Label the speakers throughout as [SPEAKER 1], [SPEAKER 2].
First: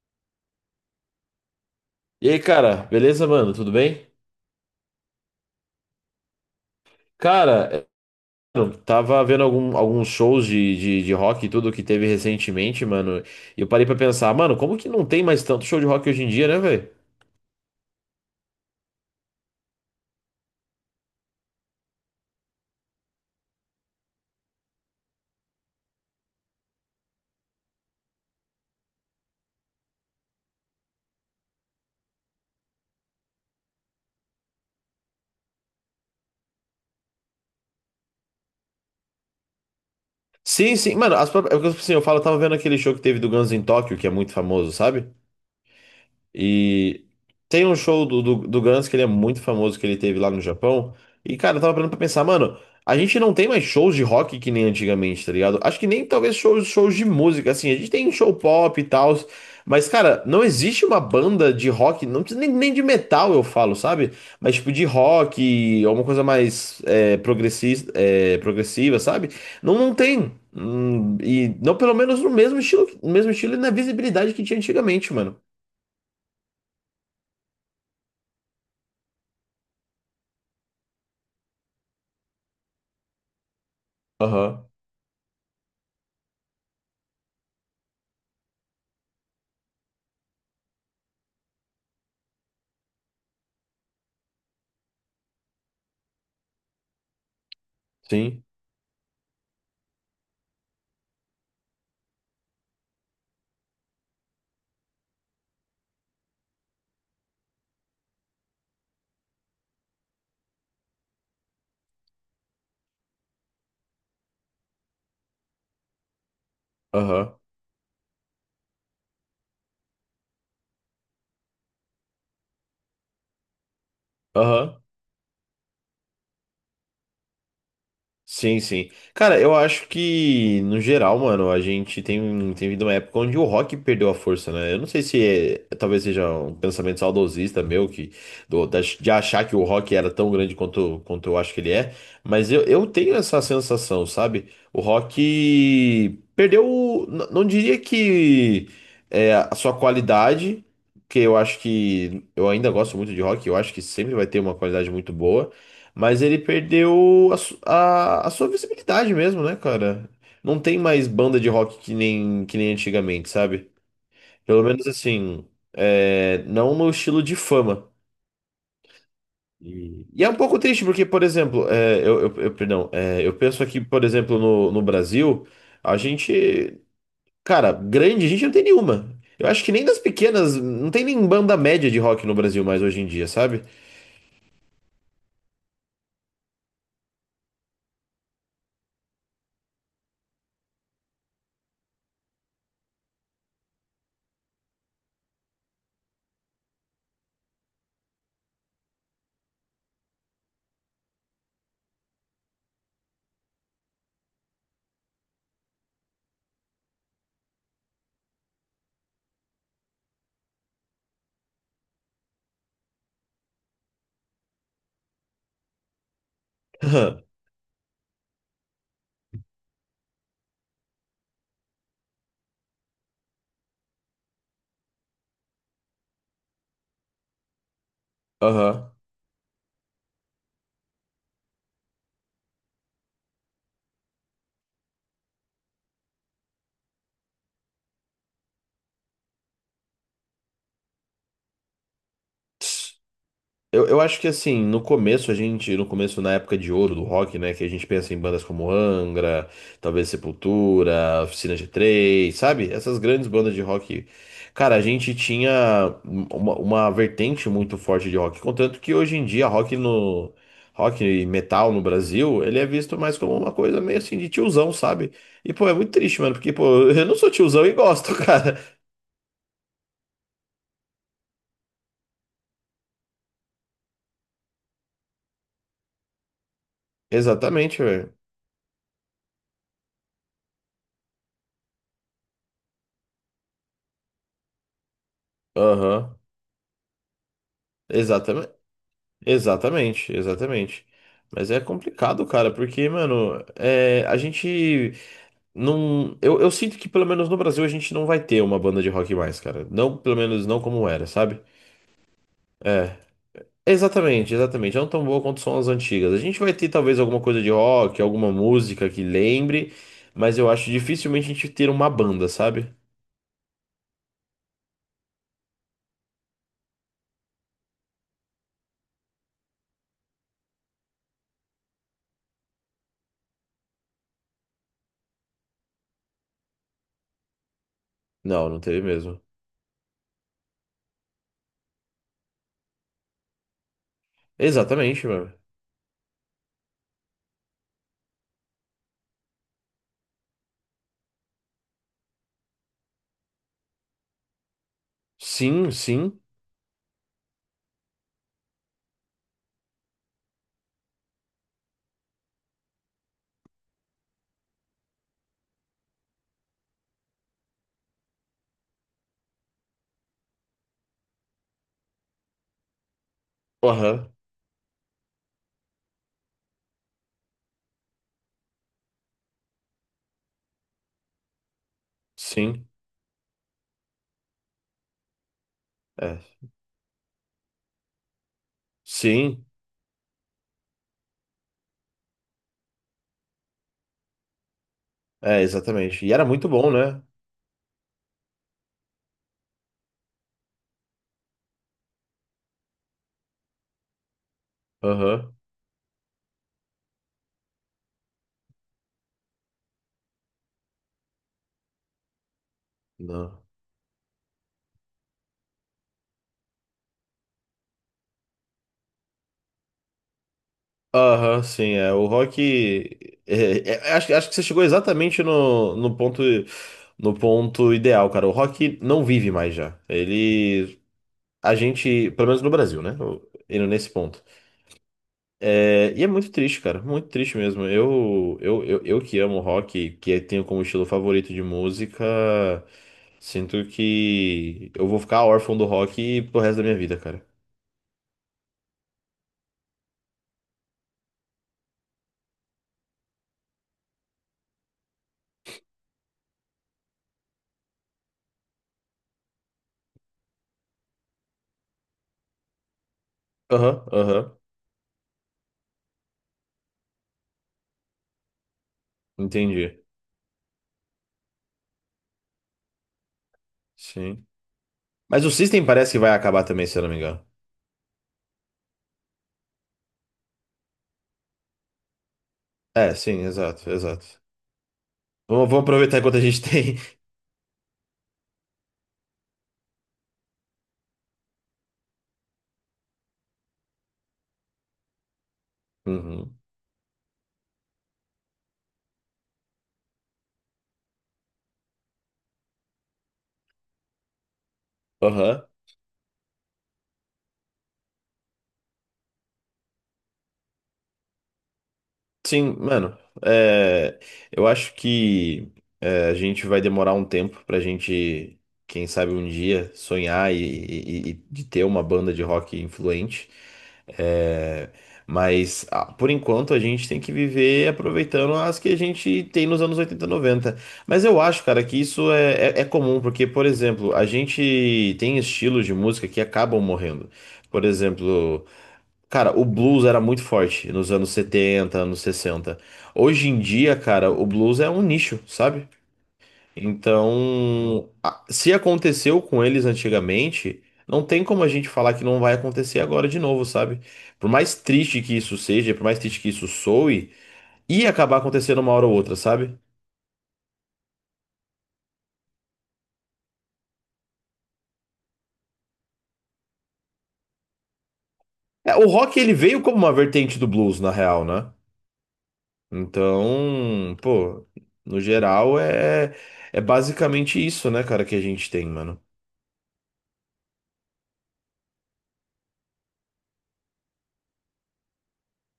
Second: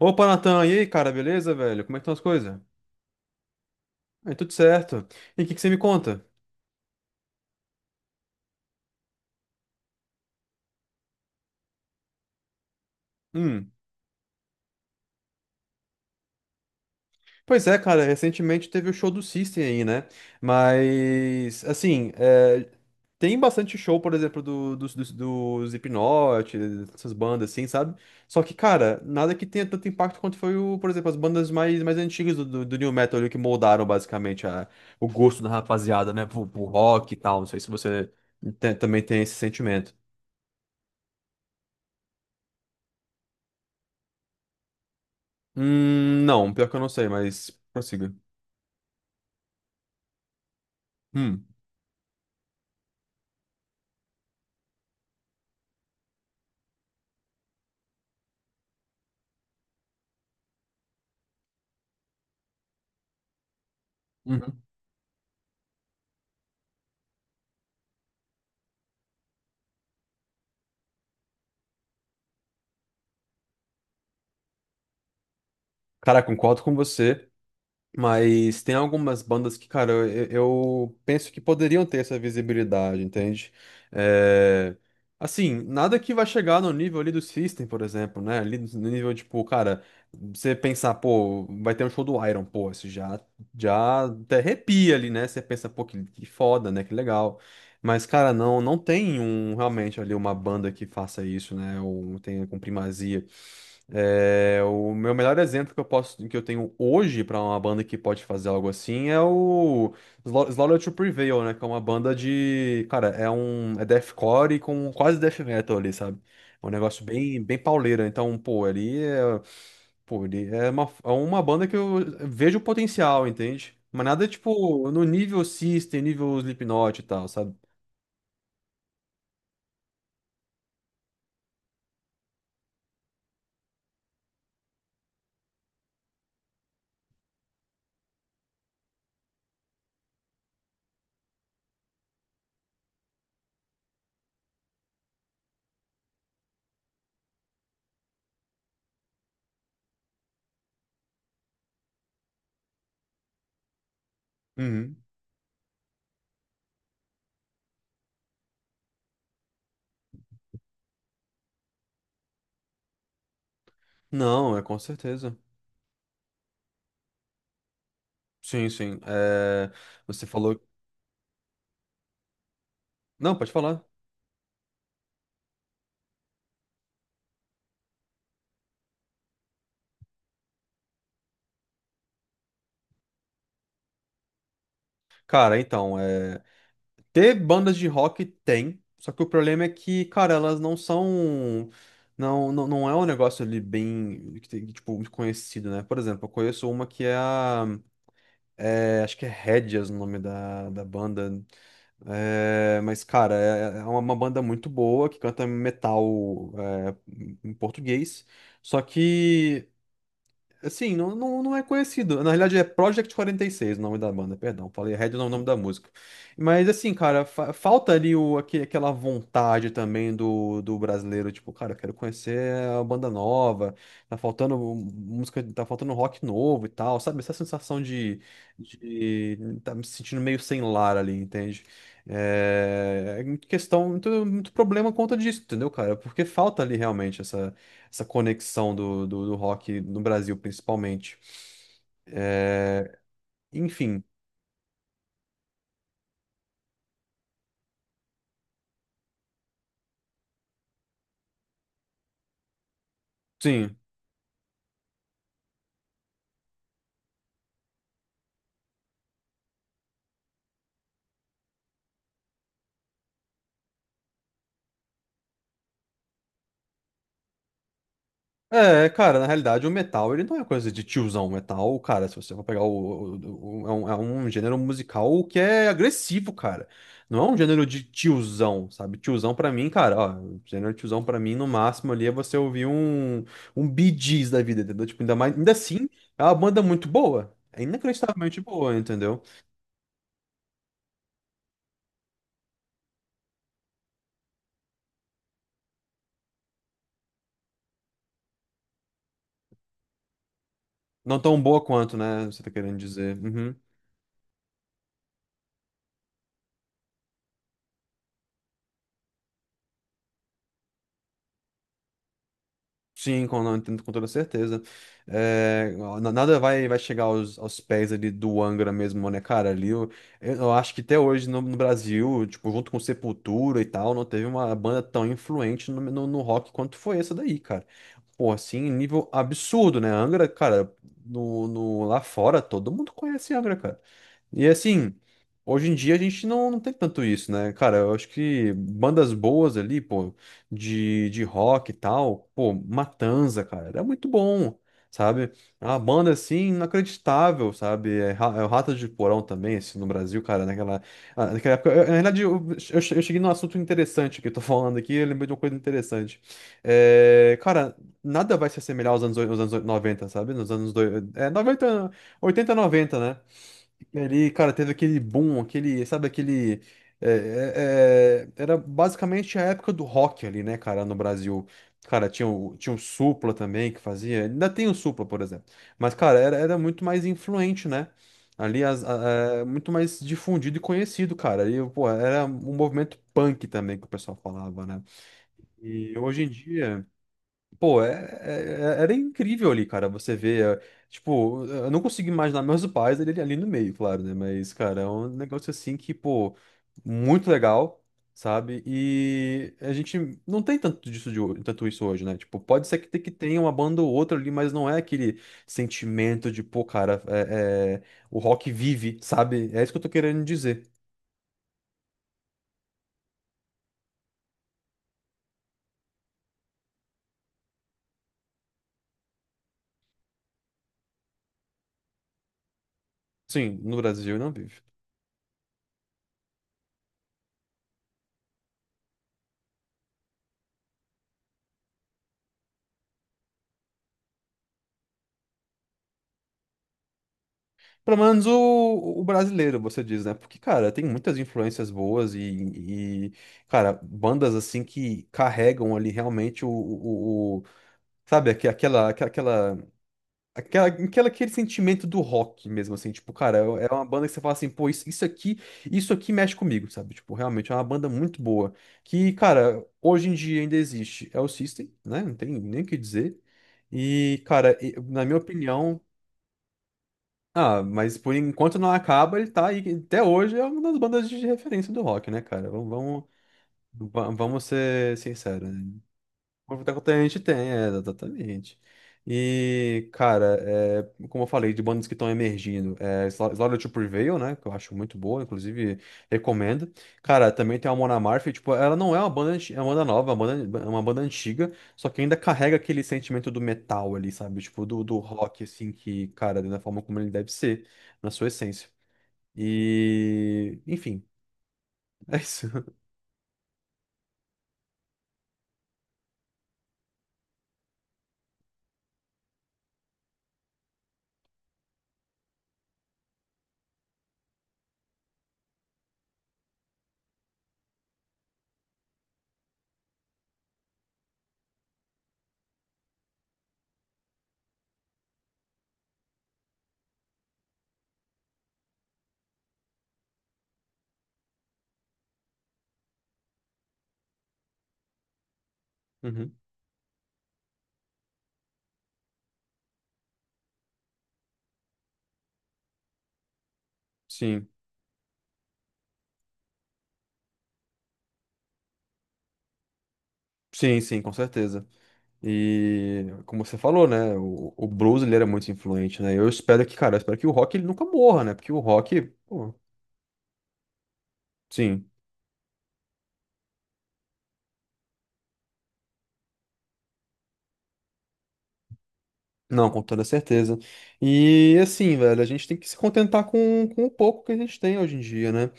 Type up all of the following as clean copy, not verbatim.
[SPEAKER 1] Opa, Natan, e aí, cara, beleza, velho? Como é que estão as
[SPEAKER 2] E aí,
[SPEAKER 1] coisas?
[SPEAKER 2] cara, beleza, mano? Tudo bem?
[SPEAKER 1] Aí, tudo certo. E o que que você me conta?
[SPEAKER 2] Cara, eu tava vendo alguns shows de rock e tudo que teve recentemente, mano. E eu
[SPEAKER 1] Hum.
[SPEAKER 2] parei pra pensar, mano, como que não tem mais tanto show de rock hoje em dia, né, velho?
[SPEAKER 1] Pois é, cara, recentemente teve o show do System aí, né? Mas, assim, tem bastante show, por exemplo, dos Slipknot, essas bandas assim, sabe? Só que, cara, nada que tenha tanto impacto quanto foi, o, por exemplo, as bandas mais antigas do New Metal ali, que moldaram basicamente a, o gosto da rapaziada, né? Pro rock e tal. Não sei se você também tem esse sentimento.
[SPEAKER 2] Sim, sim, mano, as próprias, assim, eu falo, eu tava vendo aquele show que teve do Guns em Tóquio, que é muito famoso, sabe?
[SPEAKER 1] Não, pior que eu não
[SPEAKER 2] E
[SPEAKER 1] sei, mas
[SPEAKER 2] tem um show
[SPEAKER 1] prossiga.
[SPEAKER 2] do Guns que ele é muito famoso, que ele teve lá no Japão. E,
[SPEAKER 1] Hum.
[SPEAKER 2] cara, eu tava parando pra pensar, mano, a gente não tem mais shows de rock que nem antigamente, tá ligado? Acho que nem talvez shows de música, assim, a gente tem show pop e tal. Mas, cara, não existe uma banda de rock, não precisa nem de metal, eu falo, sabe? Mas,
[SPEAKER 1] Uhum.
[SPEAKER 2] tipo, de rock, alguma coisa mais é, progressista, é, progressiva, sabe? Não tem. E não, pelo menos no mesmo estilo, no mesmo estilo e na visibilidade que tinha antigamente, mano.
[SPEAKER 1] Cara, concordo com você. Mas tem algumas bandas que, cara, eu penso que poderiam ter essa visibilidade, entende?
[SPEAKER 2] Aham.
[SPEAKER 1] É, Assim, nada que vai chegar no nível ali do System, por exemplo, né? Ali no nível, tipo, cara, você pensar, pô, vai ter um show do Iron, pô, já até arrepia ali, né? Você pensa, pô, que foda, né? Que legal. Mas, cara,
[SPEAKER 2] Sim,
[SPEAKER 1] não tem um, realmente ali uma banda que faça isso, né? Ou tenha com primazia. É, o meu melhor exemplo que eu posso, que eu tenho hoje pra uma banda que pode fazer algo assim é o Slaughter to Prevail, né? Que é uma banda de, cara, é deathcore com quase death metal ali, sabe? É um negócio
[SPEAKER 2] aham,
[SPEAKER 1] bem pauleira. Então, pô, pô, ali é uma banda que eu vejo o potencial, entende? Mas nada
[SPEAKER 2] aham,
[SPEAKER 1] tipo no nível System, nível Slipknot e tal, sabe?
[SPEAKER 2] sim, sim. Cara, eu acho que, no geral, mano, a gente tem, um, tem vindo uma época onde o rock perdeu a força, né? Eu não sei se talvez seja um pensamento saudosista meu, que, de achar que o rock era tão grande quanto, quanto eu acho que ele é, mas eu tenho essa sensação, sabe? O rock perdeu, não diria que é, a sua qualidade, porque eu acho que, eu ainda gosto muito de rock, eu acho que sempre vai ter uma qualidade
[SPEAKER 1] Uhum.
[SPEAKER 2] muito boa, mas ele perdeu a, a sua visibilidade mesmo, né, cara? Não tem mais banda de rock que nem antigamente, sabe?
[SPEAKER 1] Não, é
[SPEAKER 2] Pelo
[SPEAKER 1] com
[SPEAKER 2] menos
[SPEAKER 1] certeza.
[SPEAKER 2] assim, é, não no estilo de fama.
[SPEAKER 1] Sim, sim. É,
[SPEAKER 2] E
[SPEAKER 1] você
[SPEAKER 2] é um pouco
[SPEAKER 1] falou.
[SPEAKER 2] triste, porque, por exemplo, é, eu, perdão, é, eu
[SPEAKER 1] Não, pode
[SPEAKER 2] penso aqui,
[SPEAKER 1] falar.
[SPEAKER 2] por exemplo, no, no Brasil, a gente, cara, grande, a gente não tem nenhuma. Eu acho que nem das pequenas, não tem nem banda média de rock no Brasil mais hoje em dia, sabe?
[SPEAKER 1] Cara, então, é... ter bandas de rock tem, só que o problema é que, cara, elas não são. Não é um negócio ali bem, que tipo, muito conhecido, né? Por exemplo, eu conheço uma que é a. É, acho que é Hedges o nome da banda. É, mas, cara, é uma banda muito boa que canta metal em português. Só que. Assim, não é conhecido. Na realidade, é Project 46 o nome da banda, perdão. Falei Red não é o nome da música. Mas assim, cara, falta ali o, aquela vontade também do brasileiro. Tipo, cara, eu quero conhecer a banda nova. Tá faltando música, tá faltando rock novo e tal, sabe? Essa sensação
[SPEAKER 2] Aham.
[SPEAKER 1] de tá me sentindo meio sem lar ali, entende? É, é muito questão, muito problema conta disso, entendeu, cara? Porque falta ali realmente essa conexão do rock no Brasil, principalmente. É,
[SPEAKER 2] Eu
[SPEAKER 1] enfim,
[SPEAKER 2] acho que assim, no começo a gente, no começo na época de ouro do rock, né, que a gente pensa em bandas como Angra, talvez Sepultura, Oficina g Três sabe? Essas grandes bandas de
[SPEAKER 1] sim.
[SPEAKER 2] rock. Cara, a gente tinha uma vertente muito forte de rock, contanto que hoje em dia rock e metal no Brasil, ele é visto mais como uma coisa meio assim de tiozão, sabe? E pô, é muito triste, mano, porque pô, eu não sou tiozão e gosto, cara.
[SPEAKER 1] É, cara, na realidade o metal, ele não é coisa de tiozão. O metal, cara, se você for pegar o, é um gênero musical que é agressivo, cara. Não é um gênero de
[SPEAKER 2] Exatamente, velho.
[SPEAKER 1] tiozão, sabe? Tiozão pra mim, cara, ó, gênero de tiozão pra mim, no máximo ali é você ouvir um, um Bee Gees da vida, entendeu? Tipo, ainda mais, ainda assim,
[SPEAKER 2] Aham.
[SPEAKER 1] é uma banda muito boa. É inacreditavelmente
[SPEAKER 2] Exatamente.
[SPEAKER 1] boa, entendeu?
[SPEAKER 2] Exatamente. Mas é complicado, cara, porque, mano, é, a gente não. Eu sinto que pelo menos no Brasil a gente não vai ter uma banda de rock mais, cara. Não, pelo menos não como era,
[SPEAKER 1] Não tão
[SPEAKER 2] sabe?
[SPEAKER 1] boa quanto, né? Você tá querendo
[SPEAKER 2] É.
[SPEAKER 1] dizer. Uhum.
[SPEAKER 2] Exatamente. Não tão boa quanto são as antigas. A gente vai ter talvez alguma coisa de rock, alguma música que lembre, mas eu acho dificilmente a gente ter uma banda, sabe?
[SPEAKER 1] Sim, com, não, entendo com toda certeza. É, nada vai, vai chegar aos, aos pés ali do Angra mesmo, né, cara? Ali, eu acho que até hoje no, no Brasil, tipo, junto com Sepultura e tal, não teve uma banda tão influente no rock quanto foi essa daí, cara. Pô,
[SPEAKER 2] Não, não
[SPEAKER 1] assim,
[SPEAKER 2] teve
[SPEAKER 1] nível
[SPEAKER 2] mesmo.
[SPEAKER 1] absurdo, né? Angra, cara, no, no, lá fora, todo mundo conhece Angra, cara. E assim,
[SPEAKER 2] Exatamente, mano.
[SPEAKER 1] hoje em dia a gente não tem tanto isso, né? Cara, eu acho que bandas boas ali, pô. De rock e tal, pô, Matanza, cara, era muito bom, sabe? É
[SPEAKER 2] Sim,
[SPEAKER 1] uma banda
[SPEAKER 2] sim.
[SPEAKER 1] assim inacreditável, sabe? É, é o Ratos de Porão também, assim, no Brasil, cara, naquela, ah, naquela época. Na verdade, eu cheguei num assunto interessante que eu tô falando aqui, eu lembrei de uma coisa interessante. É, cara, nada vai se assemelhar aos anos, aos anos 90 sabe? É, 90 80 90 né?
[SPEAKER 2] Aham,
[SPEAKER 1] Ele, cara, teve aquele boom, aquele, sabe, aquele. é, é, era basicamente a época do rock ali, né, cara, no Brasil. Cara,
[SPEAKER 2] sim.
[SPEAKER 1] tinha o Supla também que fazia. Ainda tem o Supla, por exemplo. Mas, cara,
[SPEAKER 2] É.
[SPEAKER 1] era muito mais influente, né? Ali,
[SPEAKER 2] Sim.
[SPEAKER 1] muito mais difundido e conhecido, cara. E, pô, era um movimento punk também que o pessoal falava, né?
[SPEAKER 2] É,
[SPEAKER 1] E
[SPEAKER 2] exatamente. E
[SPEAKER 1] hoje
[SPEAKER 2] era
[SPEAKER 1] em
[SPEAKER 2] muito bom,
[SPEAKER 1] dia.
[SPEAKER 2] né?
[SPEAKER 1] Pô, era incrível ali, cara. Você vê, é, tipo, eu não consigo imaginar meus pais ali, ali no meio, claro, né? Mas, cara, é um
[SPEAKER 2] Aham.
[SPEAKER 1] negócio assim que, pô, muito legal, sabe? E a gente não tem tanto disso de, tanto isso hoje, né? Tipo, pode ser que, que tenha
[SPEAKER 2] Não.
[SPEAKER 1] uma banda ou outra ali, mas não é aquele sentimento de, pô, cara, é, o rock vive, sabe? É isso que eu tô querendo dizer.
[SPEAKER 2] Aham, sim, é. O rock. É, é, é, acho, acho que você chegou exatamente no, no ponto, no ponto ideal, cara. O rock não vive mais já. Ele. A gente, pelo menos no Brasil, né? O-
[SPEAKER 1] Sim,
[SPEAKER 2] indo
[SPEAKER 1] no
[SPEAKER 2] nesse
[SPEAKER 1] Brasil
[SPEAKER 2] ponto.
[SPEAKER 1] não vive.
[SPEAKER 2] É, e é muito triste, cara. Muito triste mesmo. Eu que amo rock, que é, tenho como estilo favorito de música, sinto que eu vou ficar órfão do rock pro resto da minha vida, cara.
[SPEAKER 1] Pelo menos o brasileiro, você diz, né? Porque, cara, tem muitas influências boas e, cara, bandas assim que carregam ali realmente o, o- sabe, aquela- aquele sentimento do rock mesmo, assim, tipo, cara, é é uma
[SPEAKER 2] Aham,
[SPEAKER 1] banda que você fala
[SPEAKER 2] aham.
[SPEAKER 1] assim, pô, isso aqui mexe comigo, sabe? Tipo, realmente é uma banda muito boa, que, cara,
[SPEAKER 2] Entendi.
[SPEAKER 1] hoje em dia ainda existe. É o System, né? Não tem nem o que dizer. E,
[SPEAKER 2] Sim.
[SPEAKER 1] cara, na minha
[SPEAKER 2] Mas o System
[SPEAKER 1] opinião,
[SPEAKER 2] parece que vai acabar também, se eu não me engano.
[SPEAKER 1] ah, mas por enquanto não acaba, ele tá aí. Até hoje é uma das bandas de referência do rock, né, cara?
[SPEAKER 2] É, sim, exato, exato.
[SPEAKER 1] Vamos ser
[SPEAKER 2] Vamos,
[SPEAKER 1] sinceros,
[SPEAKER 2] vamos
[SPEAKER 1] né?
[SPEAKER 2] aproveitar enquanto a gente tem.
[SPEAKER 1] Aproveitar que a gente tem, é, exatamente. E, cara, é, como eu falei, de bandas que estão emergindo, é Slaughter to Prevail, né? Que eu acho muito boa, inclusive
[SPEAKER 2] Uhum.
[SPEAKER 1] recomendo. Cara, também tem a Mona Amalfi, tipo, ela não é uma banda, é uma banda nova, é uma banda antiga, só que ainda carrega aquele sentimento do metal ali, sabe? Tipo, do rock,
[SPEAKER 2] Aham.
[SPEAKER 1] assim, que, cara, da forma como ele deve ser, na sua essência. E, enfim, é isso.
[SPEAKER 2] Sim, mano, é, eu acho que é, a gente vai demorar um tempo pra gente, quem sabe um dia, sonhar e de ter uma banda de rock influente. É, mas ah, por enquanto a gente tem que viver aproveitando as que a gente tem nos anos 80, 90. Mas eu acho, cara, que isso é, é é comum, porque, por exemplo, a gente tem estilos de música que acabam morrendo. Por exemplo. Cara, o blues era muito forte nos anos 70, anos 60. Hoje em dia, cara, o blues é um nicho, sabe?
[SPEAKER 1] Uhum.
[SPEAKER 2] Então, se aconteceu com eles antigamente, não tem como a gente falar que não vai acontecer agora de novo, sabe? Por
[SPEAKER 1] Sim,
[SPEAKER 2] mais triste que isso seja, por mais triste que isso soe, ia acabar acontecendo uma hora ou outra, sabe?
[SPEAKER 1] sim, com certeza. E como você falou, né? O blues ele era muito influente, né? Eu espero que, cara, eu espero que o rock ele nunca morra, né? Porque o
[SPEAKER 2] É, o
[SPEAKER 1] rock,
[SPEAKER 2] rock ele
[SPEAKER 1] pô,
[SPEAKER 2] veio como uma vertente do blues, na real, né?
[SPEAKER 1] sim,
[SPEAKER 2] Então, pô, no geral é, é basicamente isso, né, cara, que a gente tem, mano.
[SPEAKER 1] não, com toda certeza. E assim, velho, a gente tem que se contentar com o pouco que a gente tem hoje em dia, né?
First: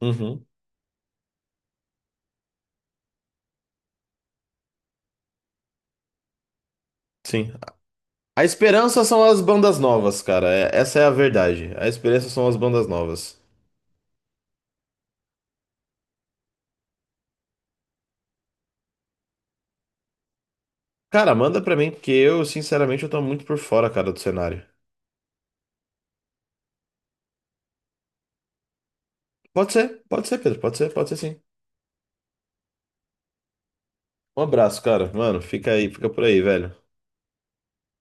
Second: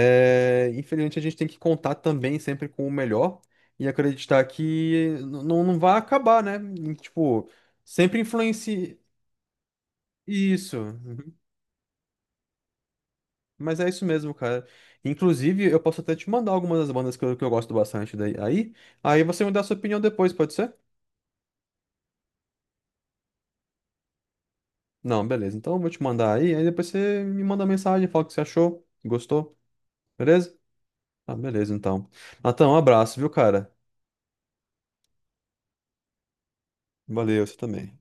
[SPEAKER 2] Uhum.
[SPEAKER 1] infelizmente a gente tem que contar também sempre com o melhor e acreditar que não, não vai acabar, né? E, tipo,
[SPEAKER 2] Sim.
[SPEAKER 1] sempre
[SPEAKER 2] A
[SPEAKER 1] influencia
[SPEAKER 2] esperança são as bandas novas, cara. É-
[SPEAKER 1] isso.
[SPEAKER 2] essa é a verdade. A esperança são as bandas novas.
[SPEAKER 1] Mas é isso mesmo, cara. Inclusive, eu posso até te mandar algumas das bandas que eu gosto bastante daí. Aí você me dá a sua opinião depois, pode ser?
[SPEAKER 2] Cara, manda pra mim, porque eu, sinceramente, eu tô muito por fora, cara, do cenário.
[SPEAKER 1] Não, beleza. Então eu vou te mandar aí, aí depois você me manda mensagem, fala o que você achou, gostou,
[SPEAKER 2] Pode ser,
[SPEAKER 1] beleza?
[SPEAKER 2] Pedro, pode ser
[SPEAKER 1] Ah,
[SPEAKER 2] sim.
[SPEAKER 1] beleza, então. Natan, um abraço, viu, cara?
[SPEAKER 2] Um abraço, cara. Mano, fica aí, fica por aí, velho.
[SPEAKER 1] Valeu, você também.